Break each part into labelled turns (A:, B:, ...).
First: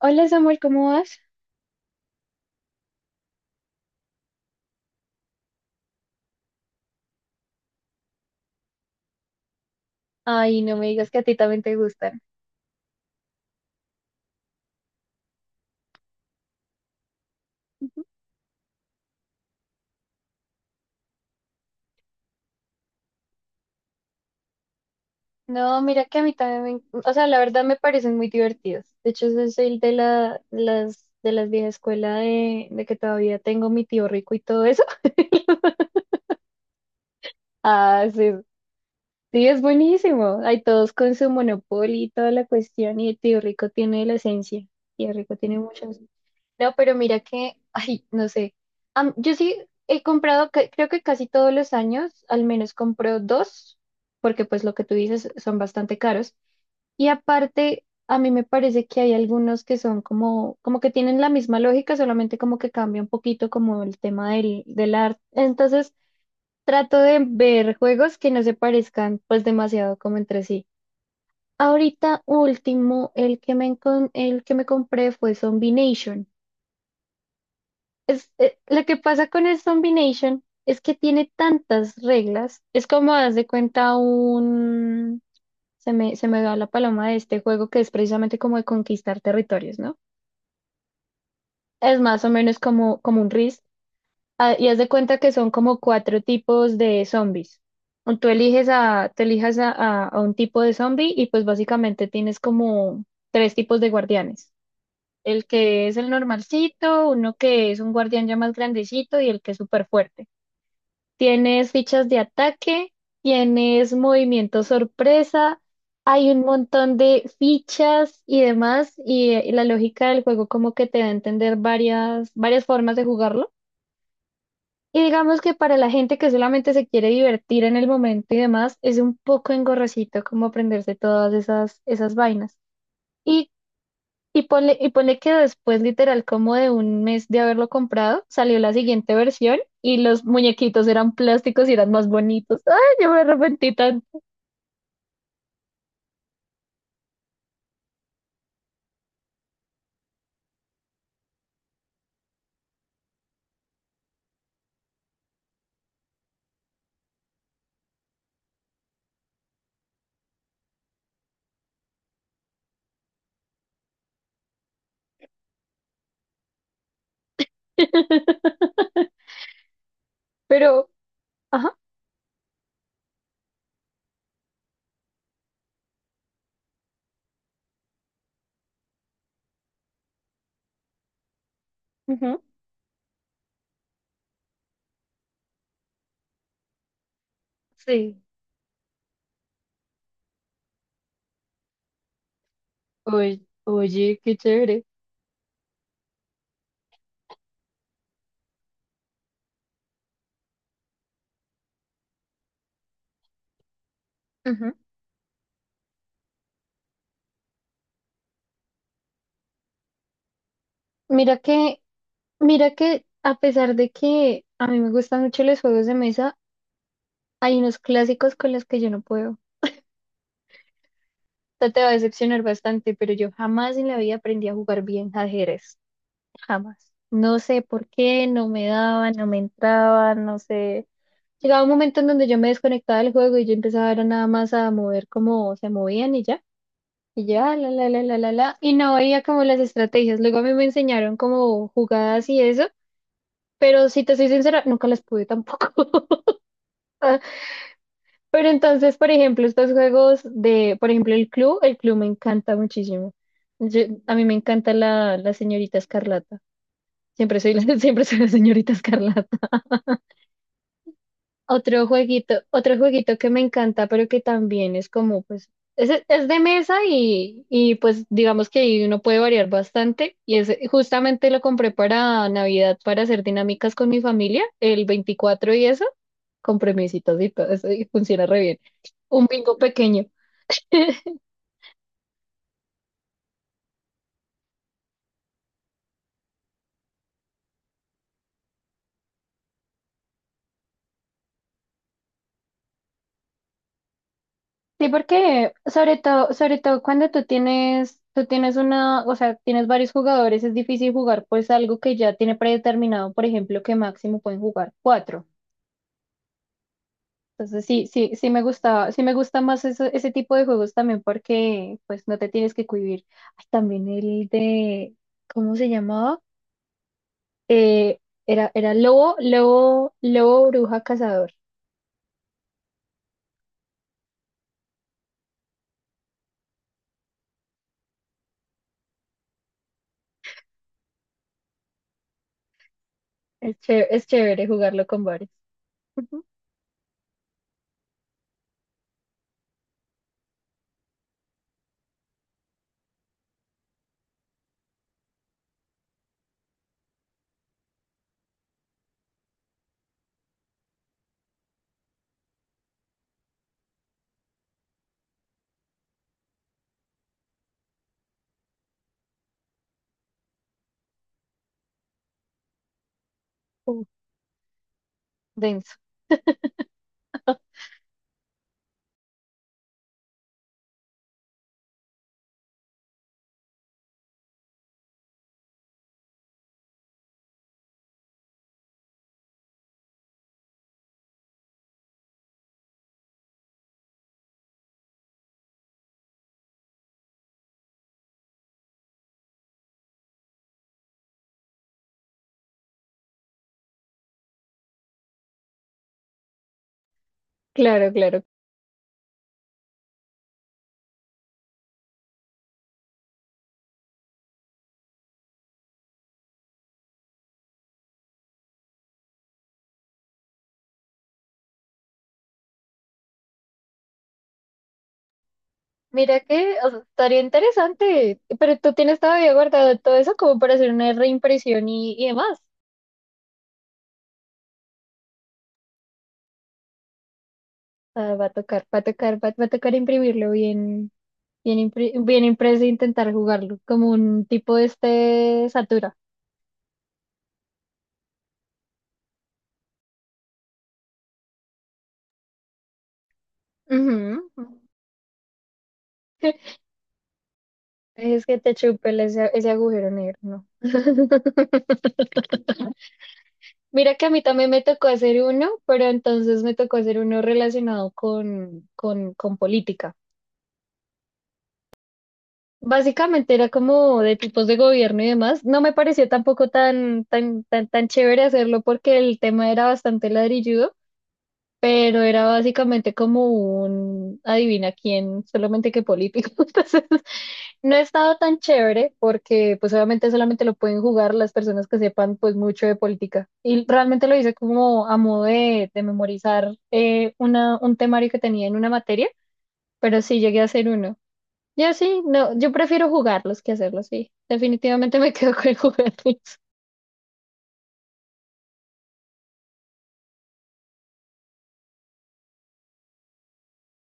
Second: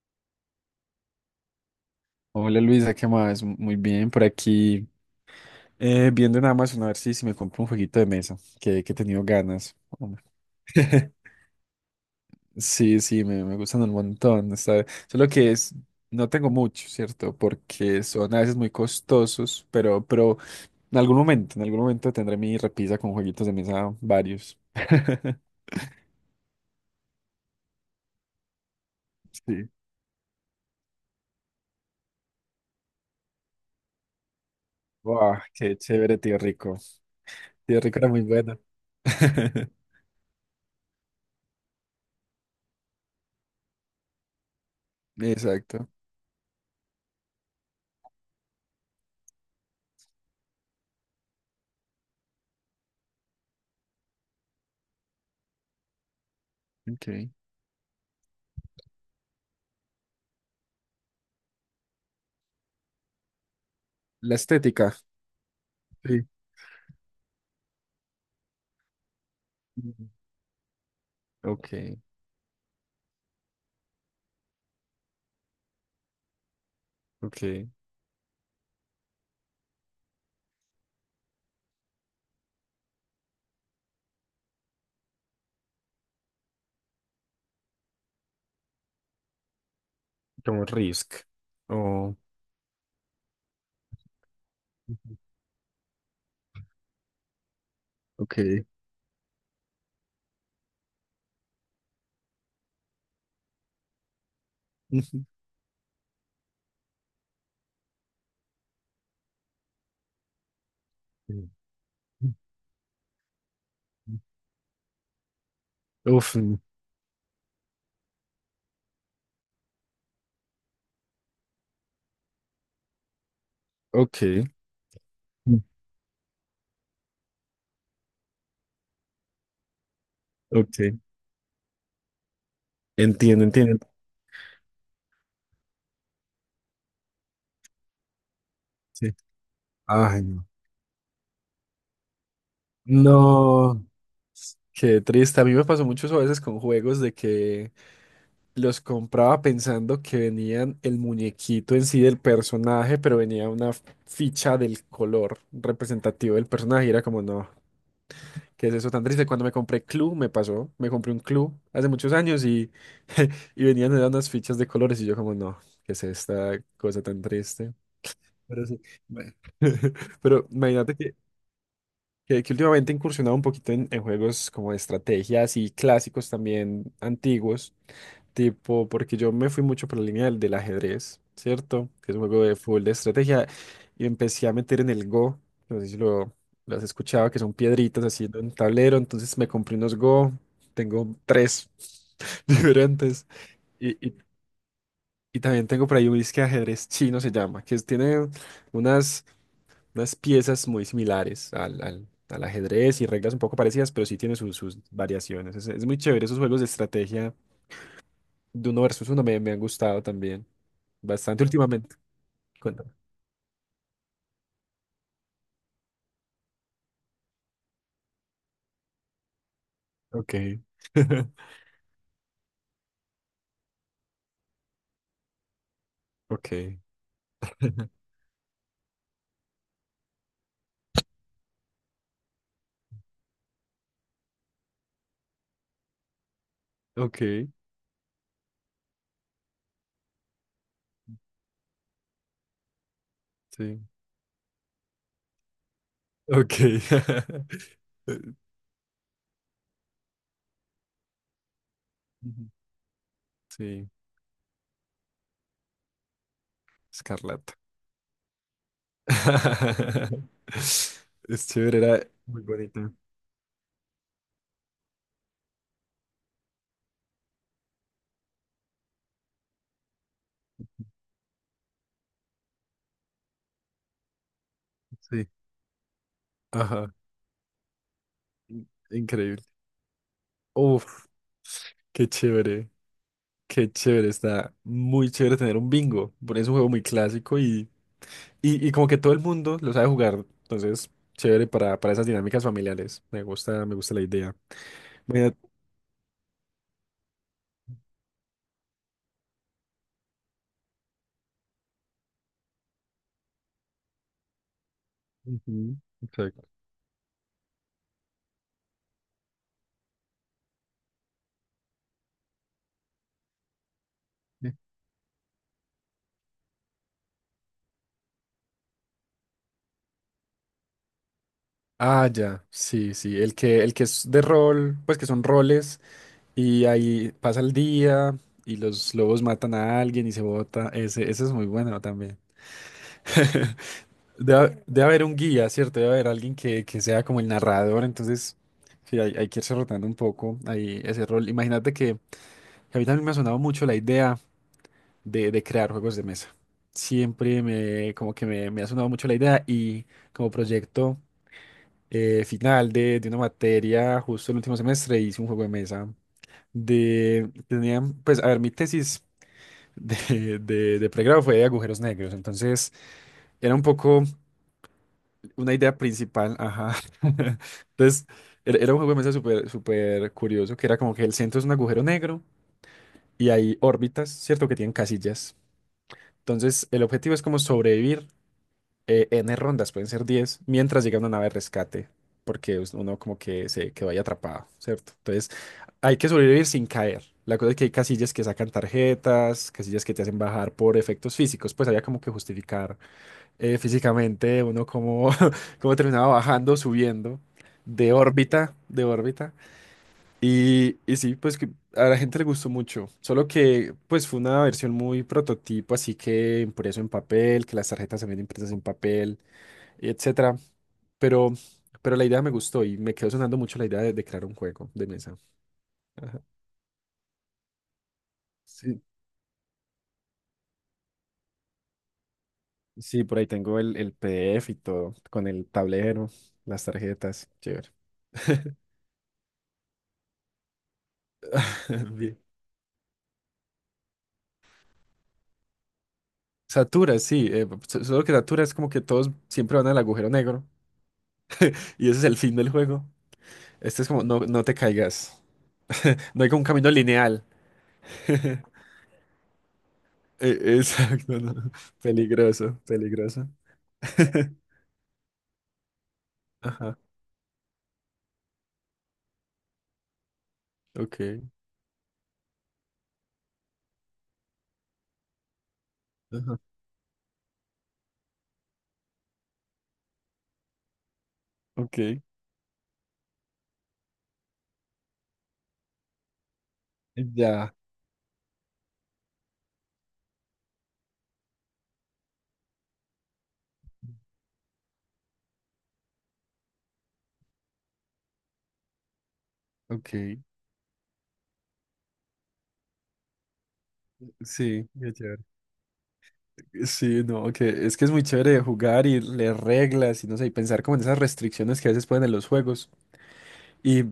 A: Hola Samuel, ¿cómo vas?
B: Hola Luisa, ¿qué más? Muy bien, por aquí viendo en Amazon a ver si me compro un jueguito de mesa, que he tenido ganas. Hombre.
A: Ay, no me digas que a ti también te gustan.
B: Sí, sí, me gustan un montón. Solo que es, no tengo mucho, ¿cierto? Porque
A: Ujú.
B: son a veces muy costosos, pero en algún momento tendré mi repisa con jueguitos de mesa varios.
A: No, mira que a mí también o sea, la verdad me parecen muy divertidos. De hecho, yo
B: Sí.
A: soy de de las vieja escuela de que todavía tengo mi tío rico y todo eso.
B: Wow, qué chévere, tío Rico. Tío Rico
A: Ah,
B: era muy
A: sí,
B: bueno.
A: sí, es buenísimo. Hay todos con su monopolio y toda la cuestión y el tío rico tiene la esencia. Tío rico tiene mucho.
B: Exacto.
A: No, pero mira que, ay, no sé. Yo sí he comprado, creo que casi todos los años, al menos compro dos, porque pues lo que tú dices son bastante caros. Y
B: Ok.
A: aparte, a mí me parece que hay algunos que son como que tienen la misma lógica, solamente como que cambia un poquito como el tema
B: La estética.
A: del arte. Entonces,
B: Sí.
A: trato de ver juegos que no se parezcan pues demasiado como entre sí.
B: Ok,
A: Ahorita último, el el que me compré fue Zombie Nation.
B: ok.
A: Es, lo que pasa con el Zombie Nation es que tiene tantas reglas. Es como, haz de cuenta, un... se me va la paloma de este juego que es precisamente como de conquistar territorios, ¿no?
B: Como Risk.
A: Es
B: Oh,
A: más o menos como un RIS. Ah, y haz de
B: ujú.
A: cuenta que son como cuatro tipos de zombies. O Tú
B: Ok.
A: eliges a, te elijas a un tipo de zombie y pues básicamente tienes como tres tipos de guardianes. El que es el normalcito, uno que es un guardián ya más grandecito y el que es súper fuerte. Tienes fichas de ataque, tienes movimiento sorpresa, hay
B: Uf,
A: un montón de fichas y demás, y, la lógica del juego como que te da a entender varias formas de jugarlo.
B: ok,
A: Y digamos que
B: mm,
A: para la gente que solamente se quiere divertir en el momento y demás, es un poco engorrosito como
B: ok.
A: aprenderse todas esas vainas.
B: Entiendo,
A: Y
B: entiendo.
A: y ponle que después, literal, como de un mes de haberlo comprado, salió la
B: Sí.
A: siguiente versión y
B: Ay,
A: los
B: no.
A: muñequitos eran plásticos y eran más bonitos. Ay, yo me arrepentí
B: No.
A: tanto.
B: Qué triste. A mí me pasó mucho eso a veces con juegos de que los compraba pensando que venían el muñequito en sí del personaje, pero venía una ficha del color representativo del personaje. Y era como, no. ¿Qué es eso tan triste? Cuando me compré Clue, me pasó. Me compré un Clue hace muchos años y, y venían eran unas fichas de colores y yo como, no, ¿qué es esta cosa tan triste? Pero sí. Bueno. Pero
A: Pero,
B: imagínate
A: ajá,
B: que últimamente he incursionado un poquito en juegos como de estrategias y clásicos también antiguos. Tipo, porque yo me fui mucho por la línea del ajedrez, ¿cierto? Que es un
A: ujú,
B: juego de fútbol de estrategia. Y empecé a meter en el Go. No sé si lo has escuchado, que son piedritas
A: sí.
B: haciendo un tablero. Entonces me compré unos Go. Tengo tres diferentes.
A: Oye,
B: Y, y,
A: oye, qué chévere.
B: y también tengo por ahí un disque de ajedrez chino, se llama, tiene unas, unas piezas muy similares al ajedrez y reglas un poco parecidas, pero sí tiene sus,
A: Ujú.
B: sus variaciones. Es muy chévere esos juegos de estrategia de uno versus uno me han gustado también.
A: Mira
B: Bastante
A: que,
B: últimamente.
A: mira que
B: Cuéntame.
A: a pesar de que a mí me gustan mucho los juegos de mesa, hay unos clásicos con los que yo no puedo. O
B: Ok.
A: sea, te va a decepcionar bastante, pero yo jamás en la vida aprendí a jugar bien ajedrez.
B: Ok.
A: Jamás. No sé por qué, no me daba, no me entraba, no sé. Llegaba un momento en donde yo me desconectaba del juego y yo empezaba era nada más a mover como se movían y ya.
B: Ok.
A: Y ya, la Y no veía como las estrategias. Luego a mí me enseñaron como jugadas y eso.
B: Sí.
A: Pero si te soy sincera, nunca las pude tampoco.
B: Ok.
A: Ah, pero entonces, por ejemplo, estos juegos de, por ejemplo, el club me
B: Ujú.
A: encanta muchísimo.
B: Sí.
A: A mí me encanta la señorita Escarlata. Siempre soy
B: Escarlata.
A: la, siempre soy la señorita Escarlata.
B: Es chévere, era muy
A: Otro
B: bonita.
A: jueguito que me encanta, pero que también es como, pues, es de mesa y pues digamos que ahí uno puede variar bastante. Y es, justamente lo compré para Navidad para hacer dinámicas con mi familia, el
B: Sí.
A: veinticuatro y eso, con
B: Ajá.
A: premiecitos y todo eso, y funciona re bien. Un
B: Increíble.
A: bingo pequeño.
B: Uf, qué chévere. Qué chévere. Está muy chévere tener un bingo. Por eso es un juego muy clásico. Y. Y, y como que todo el mundo lo sabe jugar, entonces chévere para esas dinámicas familiares. Me gusta la idea.
A: Sí,
B: Mira,
A: porque sobre todo cuando tú tienes una, o sea, tienes varios jugadores, es difícil jugar pues algo que ya tiene predeterminado, por ejemplo, que máximo pueden jugar cuatro.
B: ujú, exacto.
A: Entonces sí, sí, sí me gusta más ese tipo de juegos también porque pues no te tienes que cohibir. Ay, también el
B: Sí.
A: de, ¿cómo se llamaba? Eh, era, era Lobo Bruja Cazador.
B: Ah, ya, sí, sí, el que es de rol, pues que son roles y ahí pasa el día y los lobos matan a alguien y se bota, ese es muy bueno también.
A: Es chévere
B: Debe, debe
A: jugarlo con
B: haber un
A: varios.
B: guía, ¿cierto? Debe haber
A: Ujú.
B: alguien que sea como el narrador, entonces sí, hay que irse rotando un poco ahí ese rol. Imagínate que a mí también me ha sonado mucho la idea de crear juegos de mesa. Siempre como que me ha sonado mucho la idea y como proyecto final de una materia, justo el último semestre hice un juego de mesa de, tenía, pues, a ver, mi tesis de pregrado fue de agujeros negros, entonces era un
A: Uh,
B: poco una
A: denso.
B: idea principal, ajá. Entonces, era, era un juego de mesa súper, súper curioso, que era como que el centro es un agujero negro y hay órbitas, ¿cierto? Que tienen casillas. Entonces, el objetivo es como sobrevivir N rondas, pueden ser 10 mientras llega una nave de rescate, porque uno como que se quedó ahí atrapado, ¿cierto? Entonces, hay que sobrevivir sin caer. La cosa es que hay casillas que sacan tarjetas, casillas que te hacen bajar por efectos físicos, pues había como que justificar físicamente uno como cómo terminaba bajando, subiendo
A: Claro,
B: de
A: claro.
B: órbita, de órbita. Y sí, pues que a la gente le gustó mucho, solo que pues fue una versión muy prototipo, así que impreso en papel, que las tarjetas se ven impresas en papel y etcétera. Pero, pero la idea me gustó y me quedó sonando mucho la idea de crear un juego de mesa.
A: Mira
B: Ajá.
A: que o sea, estaría interesante, pero tú
B: Sí,
A: tienes todavía guardado todo eso como para hacer una reimpresión y demás.
B: sí, por ahí tengo el PDF y todo, con el tablero, las tarjetas, chévere.
A: Ah, va a tocar, va a tocar, va a tocar imprimirlo bien.
B: Bien.
A: Bien impreso, intentar jugarlo, como un tipo de este Satura.
B: Satura, sí, solo que Satura es como que todos siempre van al agujero negro y ese es el fin del juego. Este es como, no,
A: Ujú.
B: no te caigas. No hay como un camino lineal.
A: Es que te chupe ese, ese agujero negro, ¿no?
B: Exacto, no. Peligroso, peligroso.
A: Mira que a mí también me tocó hacer uno, pero entonces me tocó
B: Ajá,
A: hacer uno relacionado con política.
B: ok.
A: Básicamente era como de tipos de gobierno y demás. No me pareció
B: Ajá,
A: tampoco tan chévere hacerlo porque el tema era bastante ladrilludo, pero
B: ok.
A: era básicamente como un adivina quién, solamente que político. Entonces,
B: Ya,
A: no he estado tan chévere porque pues obviamente solamente lo pueden jugar las personas que sepan pues mucho de política. Y realmente lo hice como a modo de memorizar una, un temario que tenía en una materia, pero sí
B: ok.
A: llegué a hacer uno. Yo sí, no, yo prefiero jugarlos que hacerlos, sí.
B: Sí, qué
A: Definitivamente me
B: chévere.
A: quedo con jugarlos.
B: Sí, no, que es muy chévere jugar y leer reglas y no sé, y pensar como en esas restricciones que a veces ponen en los juegos. Y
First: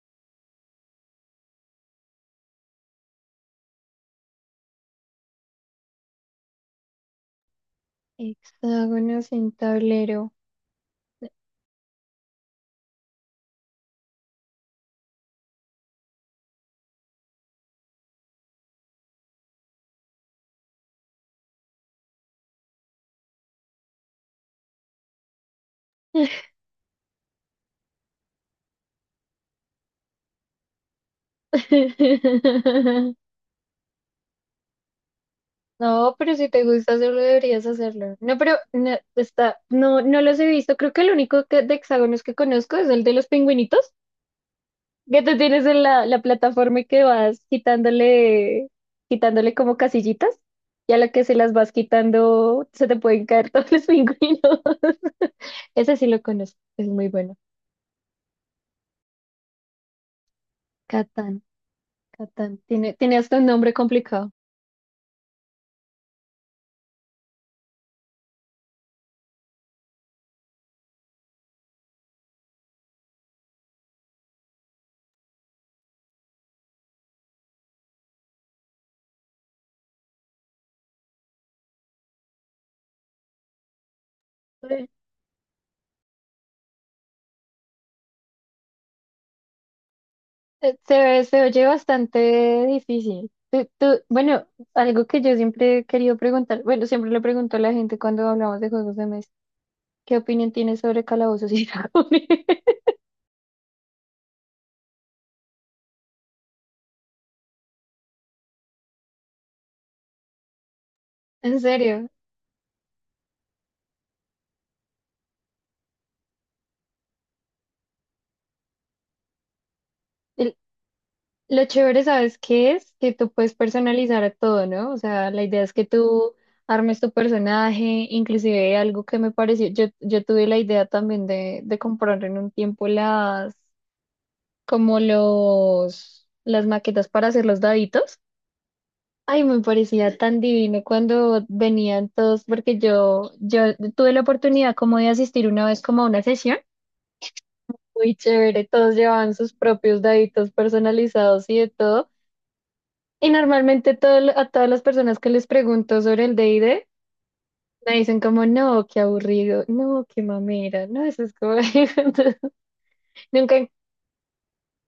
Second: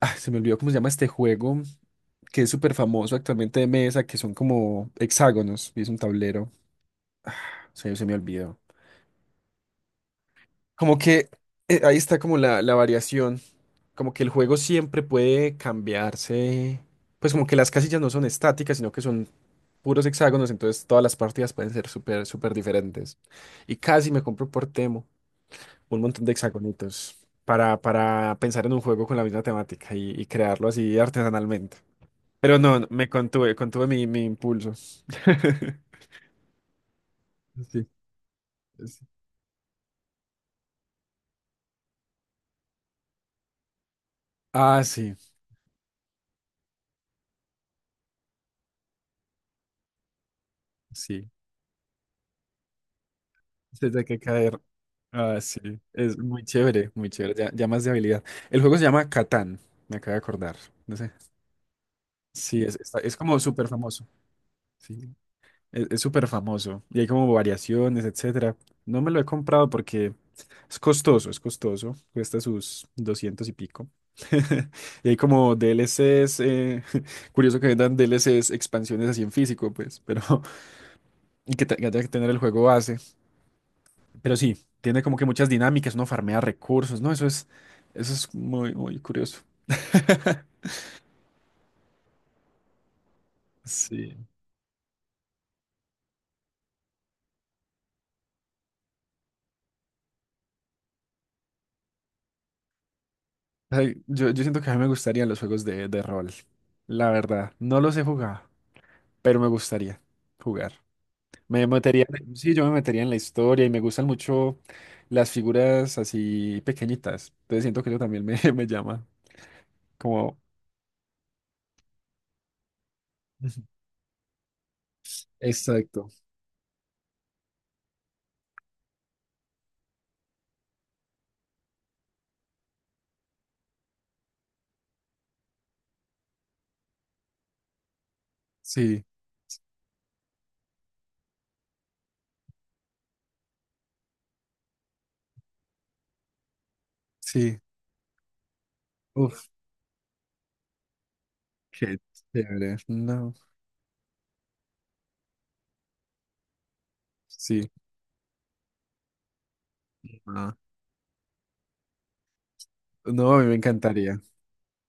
B: se me olvidó cómo se llama este juego, que es súper famoso actualmente de mesa, que son como hexágonos y es un tablero. Se me olvidó.
A: Hexágonos en tablero.
B: Como que ahí está como la variación, como que el juego siempre puede cambiarse. Pues como que las casillas no son estáticas, sino que son puros hexágonos, entonces todas las partidas pueden ser súper, súper diferentes. Y casi me compro por Temu un montón de hexagonitos para pensar en un juego con la misma temática y crearlo así artesanalmente. Pero no, no, me contuve, contuve mi impulso.
A: No, pero si te gusta hacerlo, deberías
B: Sí,
A: hacerlo. No, pero no,
B: sí.
A: está, no, no los he visto. Creo que de hexágonos que conozco es el de los pingüinitos,
B: Ah, sí,
A: que tú tienes en la plataforma y que vas quitándole, quitándole como casillitas, y a la que
B: sí.
A: se las vas quitando, se te pueden caer todos los
B: Se tiene que caer.
A: pingüinos.
B: Ah, sí.
A: Ese sí
B: Es
A: lo
B: muy
A: conozco, es
B: chévere,
A: muy
B: muy chévere.
A: bueno.
B: Ya, ya más de habilidad. El juego se llama Catán, me acabo de acordar. No sé.
A: Catán,
B: Sí,
A: Catán.
B: es,
A: Tiene,
B: es
A: tiene hasta
B: como
A: un
B: súper
A: nombre
B: famoso.
A: complicado.
B: Sí. Es súper famoso y hay como variaciones, etcétera. No me lo he comprado porque es costoso, es costoso. Cuesta sus 200 y pico. Y hay como D DLCs, curioso que vendan D L DLCs, expansiones así en físico, pues, pero y que haya que tener el juego base. Pero sí, tiene como que muchas dinámicas, uno farmea recursos, ¿no? Eso es muy, muy curioso.
A: Se ve, se oye bastante difícil.
B: Sí.
A: Bueno, algo que yo siempre he querido preguntar, bueno, siempre le pregunto a la gente cuando hablamos de juegos de mesa, ¿qué opinión tienes sobre Calabozos y Dragones?
B: Ay, yo siento que a mí me gustarían los juegos de rol. La verdad, no los he jugado, pero me gustaría jugar.
A: En
B: Me metería,
A: serio,
B: sí, yo me metería en la historia y me gustan mucho las figuras así pequeñitas. Entonces siento que eso también me, me llama. Como,
A: el- lo chévere, ¿sabes qué es? Que tú puedes
B: ujú,
A: personalizar a todo, ¿no? O sea, la idea es que
B: exacto.
A: tú armes tu personaje, inclusive algo que me pareció, yo tuve la idea también de comprar en un tiempo las, como las maquetas para hacer los daditos.
B: Sí,
A: Ay, me parecía tan divino cuando venían todos, porque yo tuve la oportunidad como de asistir una vez como a una sesión.
B: sí.
A: Muy chévere, todos llevaban
B: Uf,
A: sus propios daditos personalizados y de
B: qué
A: todo.
B: chévere.
A: Y
B: No,
A: normalmente todo, a todas las personas que les pregunto sobre el D&D,
B: sí.
A: me dicen como, no, qué aburrido, no, qué
B: No,
A: mamera, no, eso es como... Entonces,
B: no, a mí me
A: nunca,
B: encantaría.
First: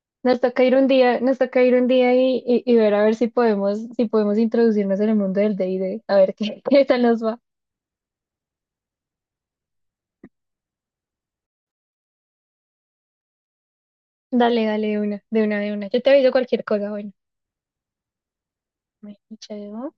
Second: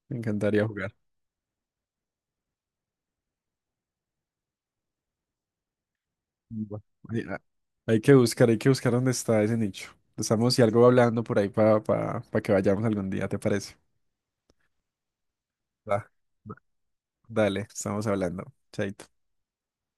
B: Me
A: nos toca
B: encantaría
A: ir un
B: jugar.
A: día, nos toca ir un día y ver a ver si podemos, si podemos introducirnos en el mundo del D&D, a ver qué,
B: Bueno,
A: qué tal nos
B: hay,
A: va.
B: hay que buscar dónde está ese nicho. Estamos y algo hablando por ahí para que vayamos algún día, ¿te parece?
A: Dale, dale, de una, de una, de una. Yo te
B: Va,
A: aviso
B: va.
A: cualquier cosa, bueno.
B: Dale, estamos hablando. Chaito.
A: Bueno, chao.